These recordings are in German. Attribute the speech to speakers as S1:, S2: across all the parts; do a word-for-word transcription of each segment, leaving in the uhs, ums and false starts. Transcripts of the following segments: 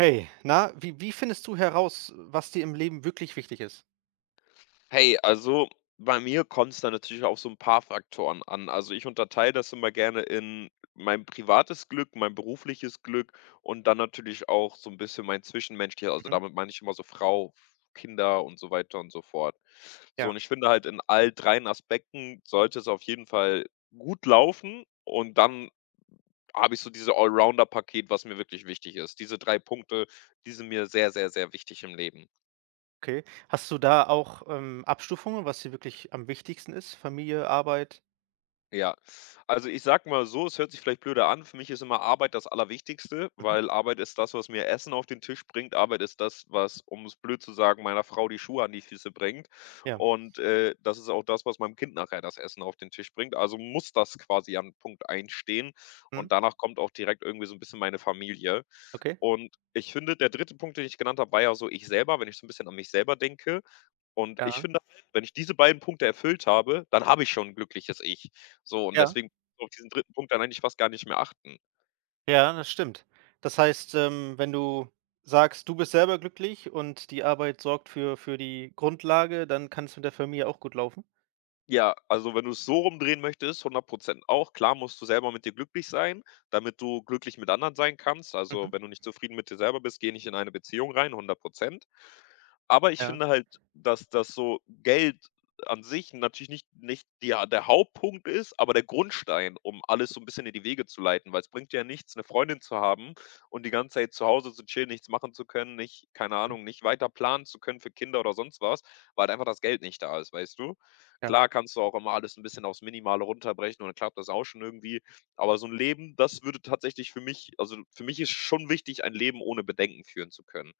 S1: Hey, na? Wie wie findest du heraus, äh, was dir im Leben wirklich wichtig ist?
S2: Hey. Also, bei mir kommt's da natürlich auf so 'n paar Faktoren an. Also, ich unterteile das immer gerne in mein privates Glück, mein berufliches Glück und dann natürlich auch so 'n bisschen mein Zwischenmenschlicher also,
S1: Mhm.
S2: damit meine ich immer so Frau, Kinder und so weiter und so fort. So,
S1: Ja.
S2: und ich finde halt, in all dreien Aspekten sollte es auf jeden Fall gut laufen. Und dann habe ich so diese Allrounder-Paket, was mir wirklich wichtig ist. Diese drei Punkte, die sind mir sehr, sehr, sehr wichtig im Leben.
S1: Okay. Hast du da auch, ähm, Abstufungen, was dir wirklich am wichtigsten ist, Familie, Arbeit?
S2: Ja. Also, ich sage mal so, es hört sich vielleicht blöde an, für mich ist immer Arbeit das Allerwichtigste,
S1: Mhm.
S2: weil Arbeit ist das, was mir Essen auf den Tisch bringt. Arbeit ist das, was um es blöd zu sagen meiner Frau die Schuhe an die Füße bringt.
S1: Ja.
S2: Und, äh, das ist auch das, was meinem Kind nachher das Essen auf den Tisch bringt, also muss das quasi an Punkt eins stehen.
S1: Mhm.
S2: Und danach kommt auch direkt irgendwie so 'n bisschen meine Familie.
S1: Okay.
S2: Und ich finde, der dritte Punkt, den ich genannt habe, war ja so ich selber, wenn ich so 'n bisschen an mich selber denke. Und ich
S1: Ja.
S2: finde halt, wenn ich diese beiden Punkte erfüllt habe, dann habe ich schon 'n glückliches Ich. So, und
S1: Ja.
S2: deswegen so auf diesen dritten Punkt kann man eigentlich fast gar nicht mehr achten.
S1: Ja, das stimmt. Das heißt, ähm, wenn du sagst, du bist selber glücklich und die Arbeit sorgt für für die Grundlage, dann kann's mit der Familie auch gut laufen?
S2: Ja, also, wenn du's so rumdrehen möchtest, hundert Prozent auch. Klar musst du selber mit dir glücklich sein, damit du glücklich mit anderen sein kannst. Also,
S1: Mhm.
S2: wenn du nicht zufrieden mit dir selber bist, gehe nicht in eine Beziehung rein, hundert Prozent. Aber ich
S1: Ja.
S2: finde halt, dass das so Geld an sich natürlich nicht nicht die der Hauptpunkt ist, aber der Grundstein, um alles so 'n bisschen in die Wege zu leiten. Weil's bringt ja nichts, 'ne Freundin zu haben und die ganze Zeit zu Hause zu chillen, nichts machen zu können, nicht keine Ahnung, nicht weiter planen zu können für Kinder oder sonst was, weil halt einfach das Geld nicht da ist, weißt du?
S1: Ja.
S2: Klar kannst du auch immer alles 'n bisschen aufs Minimale runterbrechen und dann klappt das auch schon irgendwie. Aber so 'n Leben, das würde tatsächlich für mich also, für mich ist schon wichtig, ein Leben ohne Bedenken führen zu können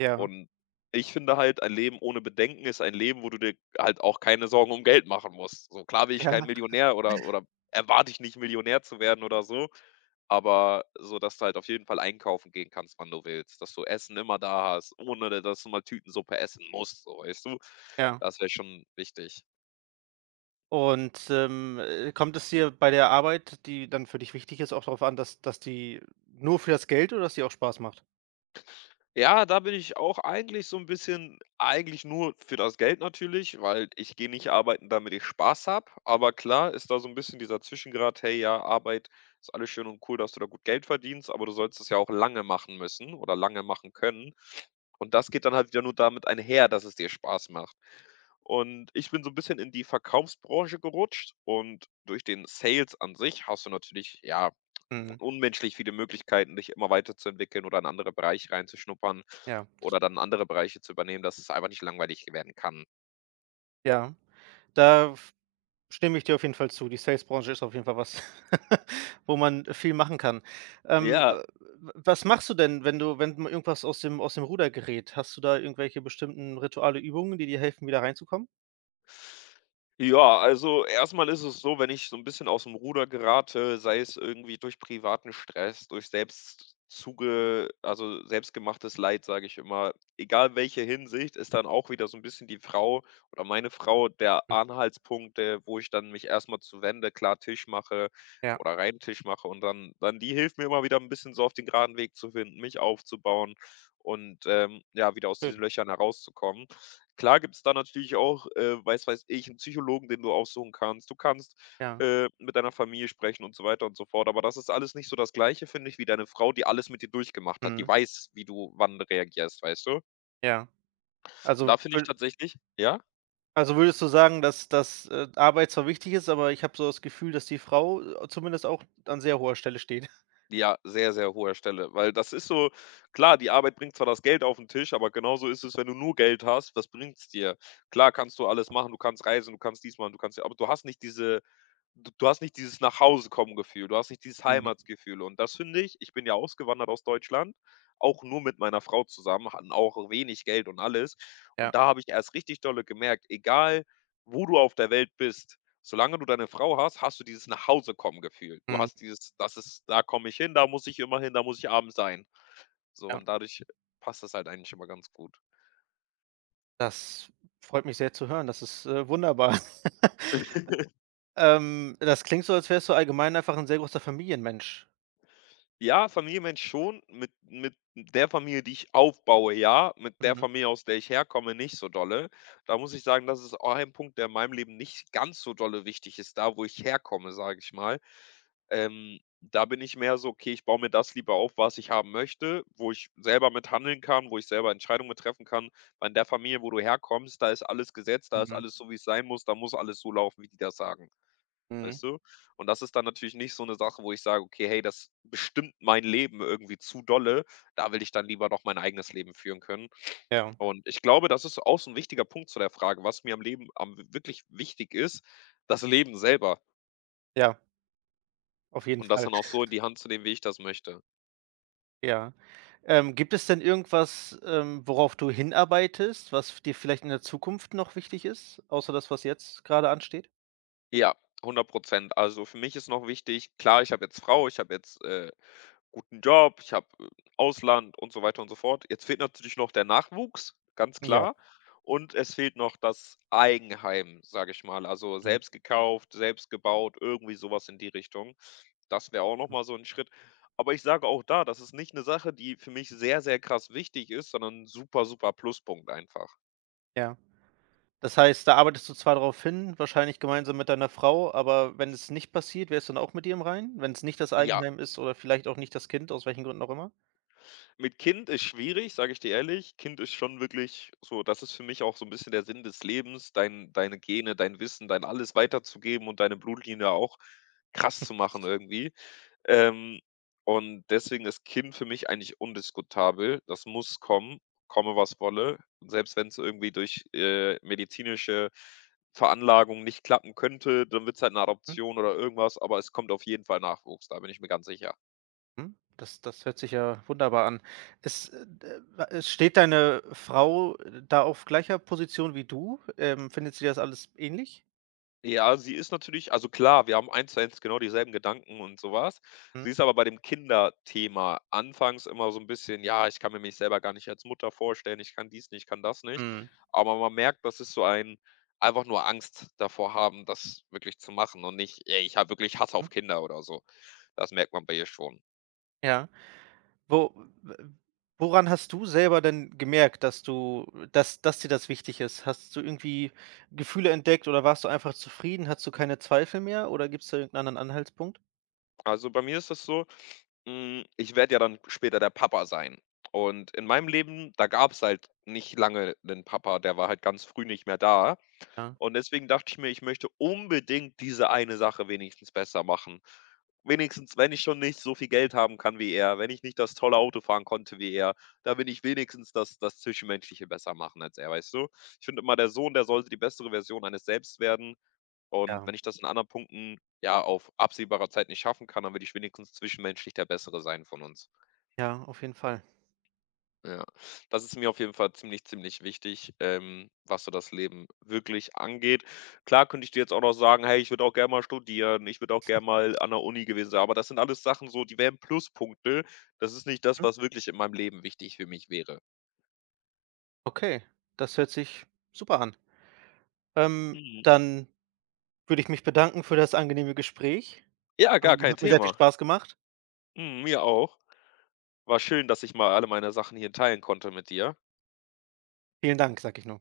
S1: Ja.
S2: und ich finde halt, ein Leben ohne Bedenken ist ein Leben, wo du dir halt auch keine Sorgen um Geld machen musst. So, klar bin ich
S1: Ja.
S2: kein Millionär oder oder erwarte ich nicht, Millionär zu werden oder so, aber so, dass du halt auf jeden Fall einkaufen gehen kannst, wann du willst, dass du Essen immer da hast, ohne da dass du mal Tütensuppe essen musst, so, weißt du?
S1: Ja.
S2: Das wär schon wichtig.
S1: Und, ähm, äh, kommt es dir bei der Arbeit, die dann für dich wichtig ist, auch drauf an, dass dass die nur für das Geld oder dass die auch Spaß macht?
S2: Ja, da bin ich auch eigentlich so 'n bisschen eigentlich nur für das Geld natürlich, weil ich gehe nicht arbeiten, damit ich Spaß habe. Aber klar ist da so 'n bisschen dieser Zwischengrad: „Hey, ja, Arbeit ist alles schön und cool, dass du da gut Geld verdienst, aber du sollst es ja auch lange machen müssen oder lange machen können.“ Und das geht dann halt wieder nur damit einher, dass es dir Spaß macht. Und ich bin so 'n bisschen in die Verkaufsbranche gerutscht und durch den Sales an sich hast du natürlich, ja,
S1: Mhm.
S2: unmenschlich viele Möglichkeiten, dich immer weiterzuentwickeln oder in andere Bereiche reinzuschnuppern,
S1: Ja, das
S2: oder
S1: stimmt.
S2: dann andere Bereiche zu übernehmen, dass es einfach nicht langweilig werden kann.
S1: Ja, da f stimme ich dir auf jeden Fall zu. Die Sales-Branche ist auf jeden Fall was, wo man viel machen kann. Ähm,
S2: Ja.
S1: äh, w was machst du denn, wenn du wenn mal irgendwas aus dem aus dem Ruder gerät? Hast du da irgendwelche bestimmten Rituale, Übungen, die dir helfen, wieder reinzukommen?
S2: Ja, also, erst mal ist es so, wenn ich so 'n bisschen aus’m Ruder gerate, sei es irgendwie durch privaten Stress, durch selbst zuge also, „selbstgemachtes Leid“, sage ich immer, egal welche Hinsicht, ist dann auch wieder so 'n bisschen die Frau oder meine Frau der
S1: Hm.
S2: Anhaltspunkt, äh, wo ich dann mich erst mal zuwende, klar Tisch mache
S1: Ja.
S2: oder reinen Tisch mache und dann dann die hilft mir immer wieder 'n bisschen so auf den graden Weg zu finden, mich aufzubauen und, ähm, ja, wieder aus diesen
S1: Schön.
S2: Löchern herauszukommen. Klar gibt's da natürlich auch, äh weiß weiß ich, 'n Psychologen, den du aufsuchen kannst. Du kannst,
S1: Ja.
S2: äh, mit deiner Familie sprechen und so weiter und so fort. Aber das ist alles nicht so das Gleiche, finde ich, wie deine Frau, die alles mit dir durchgemacht hat. Die
S1: Mhm.
S2: weiß, wie du wann reagierst, weißt du?
S1: Ja.
S2: Und
S1: Also,
S2: da finde ich
S1: wür
S2: tatsächlich ja?
S1: also, würdest du sagen, dass dass, äh, Arbeit zwar wichtig ist, aber ich habe so das Gefühl, dass die Frau, äh, zumindest auch an sehr hoher Stelle stehen.
S2: Ja, sehr, sehr hoher Stelle. Weil das ist so klar, die Arbeit bringt zwar das Geld auf 'n Tisch, aber genauso ist es, wenn du nur Geld hast, was bringt's dir? Klar kannst du alles machen. Du kannst reisen. Du kannst dies machen, du kannst aber du hast nicht diese d du hast nicht dieses Nach-Hause-Kommen-Gefühl. Du hast nicht dieses
S1: Mhm.
S2: Heimatgefühl. Und das finde ich ich bin ja ausgewandert aus Deutschland, auch nur mit meiner Frau zusammen, hatten auch wenig Geld und alles.
S1: Ja.
S2: Und da habe ich erst richtig dolle gemerkt: „Egal, wo du auf der Welt bist, solange du deine Frau hast, hast du dieses Nach-Hause-Kommen-Gefühl.“ Du
S1: Mhm.
S2: hast dieses: „Das ist da komme ich hin, da muss ich immer hin, da muss ich abends sein.“ So,
S1: Ja.
S2: und dadurch passt das halt eigentlich immer ganz gut.
S1: Das freut mich sehr zu hören. Das ist, äh, wunderbar. Ähm, das klingt so, als wärst du allgemein einfach 'n sehr großer Familienmensch.
S2: Ja, Familienmensch schon. Mit mit der Familie, die ich aufbaue, ja, mit der
S1: Mhm.
S2: Familie, aus der ich herkomme, nicht so dolle. Da muss ich sagen, das ist auch ein Punkt, der in meinem Leben nicht ganz so dolle wichtig ist: „Da, wo ich herkomme“, sage ich mal. Ähm, da bin ich mehr so: „Okay, ich baue mir das lieber auf, was ich haben möchte, wo ich selber mit handeln kann, wo ich selber Entscheidungen mit treffen kann.“ Weil in der Familie, wo du herkommst, da ist alles gesetzt. Da ist
S1: Mhm.
S2: alles so, wie's sein muss. Da muss alles so laufen, wie die das sagen.
S1: Mhm.
S2: Weißt du? Und das ist dann natürlich nicht so 'ne Sache, wo ich sage: „Okay, hey, das bestimmt mein Leben irgendwie zu dolle. Da will ich dann lieber noch mein eigenes Leben führen können.“
S1: Ja.
S2: Und ich glaube, das ist auch so 'n wichtiger Punkt zu der Frage, was mir am Leben am wi wirklich wichtig ist: Das Leben selber.
S1: Ja. Auf jeden
S2: Und das
S1: Fall.
S2: dann auch so in die Hand zu nehmen, wie ich das möchte.
S1: Ja. Ähm, gibt es denn irgendwas, ähm, worauf du hinarbeitest, was f dir vielleicht in der Zukunft noch wichtig ist, außer das, was jetzt grade ansteht?
S2: Ja, hundert Prozent. Also, für mich ist noch wichtig klar, ich habe jetzt Frau, ich habe jetzt, äh, guten Job, ich habe, äh, Ausland und so weiter und so fort. Jetzt fehlt natürlich noch der Nachwuchs, ganz
S1: Ja.
S2: klar. Und es fehlt noch das Eigenheim, sage ich mal. Also,
S1: Mhm.
S2: selbst gekauft, selbst gebaut, irgendwie so was in die Richtung. Das wäre auch noch
S1: [unintelligible]
S2: mal so 'n Schritt. Aber ich sage auch da, das ist nicht 'ne Sache, die für mich sehr, sehr krass wichtig ist, sondern super, super Pluspunkt einfach.
S1: Ja. Das heißt, da arbeitest du zwar drauf hin, wahrscheinlich gemeinsam mit deiner Frau, aber wenn es nicht passiert, wärst du dann auch mit dir im Reinen? Wenn's nicht das
S2: Ja.
S1: Eigenheim ist oder vielleicht auch nicht das Kind, aus welchen Gründen auch immer?
S2: Mit Kind ist schwierig, sage ich dir ehrlich. Kind ist schon wirklich so, das ist für mich auch so 'n bisschen der Sinn des Lebens, dein deine Gene, dein Wissen, dein Alles weiterzugeben und deine Blutlinie auch krass zu machen irgendwie. Ähm, und deswegen ist Kind für mich eigentlich undiskutabel. Das muss kommen, komme, was wolle. Und selbst wenn's irgendwie durch, äh, medizinische Veranlagung nicht klappen könnte, dann wird's halt 'ne
S1: Hm.
S2: Adoption oder irgendwas, aber es kommt auf jeden Fall Nachwuchs. Da bin ich mir ganz sicher.
S1: Hm, das das hört sich ja wunderbar an. Es, äh, d wa äh, steht deine Frau da auf gleicher Position wie du? Ähm, findet sie das alles ähnlich?
S2: Ja, sie ist natürlich also, klar, wir haben eins zu eins genau dieselben Gedanken und so was.
S1: Mhm.
S2: Sie ist aber bei dem Kinderthema anfangs immer so 'n bisschen: „Ja, ich kann mir mich selber gar nicht als Mutter vorstellen. Ich kann dies nicht, kann das nicht.“
S1: Mhm.
S2: Aber man merkt, dass es so ein einfach nur Angst davor haben, das wirklich zu machen, und nicht: „Ey, ich habe wirklich Hass auf
S1: Hm.
S2: Kinder,“ oder so. Das merkt man bei ihr schon.
S1: Ja. Wo w woran hast du selber denn gemerkt, dass du dass dass dir das wichtig ist? Hast du irgendwie Gefühle entdeckt oder warst du einfach zufrieden? Hattest du keine Zweifel mehr oder gibst da irgend 'nen anderen Anhaltspunkt?
S2: Also, bei mir ist das so, hm, ich werde ja dann später der Papa sein. Und in meinem Leben, da gab's halt nicht lange 'nen Papa, der war halt ganz früh nicht mehr da.
S1: Ja.
S2: Und deswegen dachte ich mir: „Ich möchte unbedingt diese eine Sache wenigstens besser machen.“ Wenigstens, wenn ich schon nicht so viel Geld haben kann wie er, wenn ich nicht das tolle Auto fahren konnte wie er, da bin ich wenigstens das das Zwischenmenschliche besser machen als er, weißt du? Ich finde immer, der Sohn, der sollte die bessere Version eines Selbst werden. Und
S1: Ja.
S2: wenn ich das in anderen Punkten, ja, auf absehbarer Zeit nicht schaffen kann, dann würde ich wenigstens zwischenmenschlich der Bessere sein von uns.
S1: Ja, auf jeden Fall.
S2: Ja. Das ist mir auf jeden Fall ziemlich, ziemlich wichtig, ähm, was so das Leben wirklich angeht. Klar könnte ich dir jetzt auch noch sagen: „Hey, ich würde auch gern mal studieren, ich würde auch gern mal an 'ner Uni gewesen sein“, aber das sind alles Sachen so, die wären Pluspunkte. Das ist nicht das,
S1: Mhm.
S2: was wirklich in meinem Leben wichtig für mich wäre.
S1: Okay, das hört sich super an. Ähm,
S2: Mhm.
S1: dann würde ich mich bedanken für das angenehme Gespräch.
S2: Ja, gar
S1: Ähm,
S2: kein
S1: hat mir sehr viel
S2: Thema!
S1: Spaß gemacht.
S2: Mhm, mir auch. War schön, dass ich mal alle meine Sachen hier teilen konnte mit dir.
S1: Vielen Dank, sage ich nur.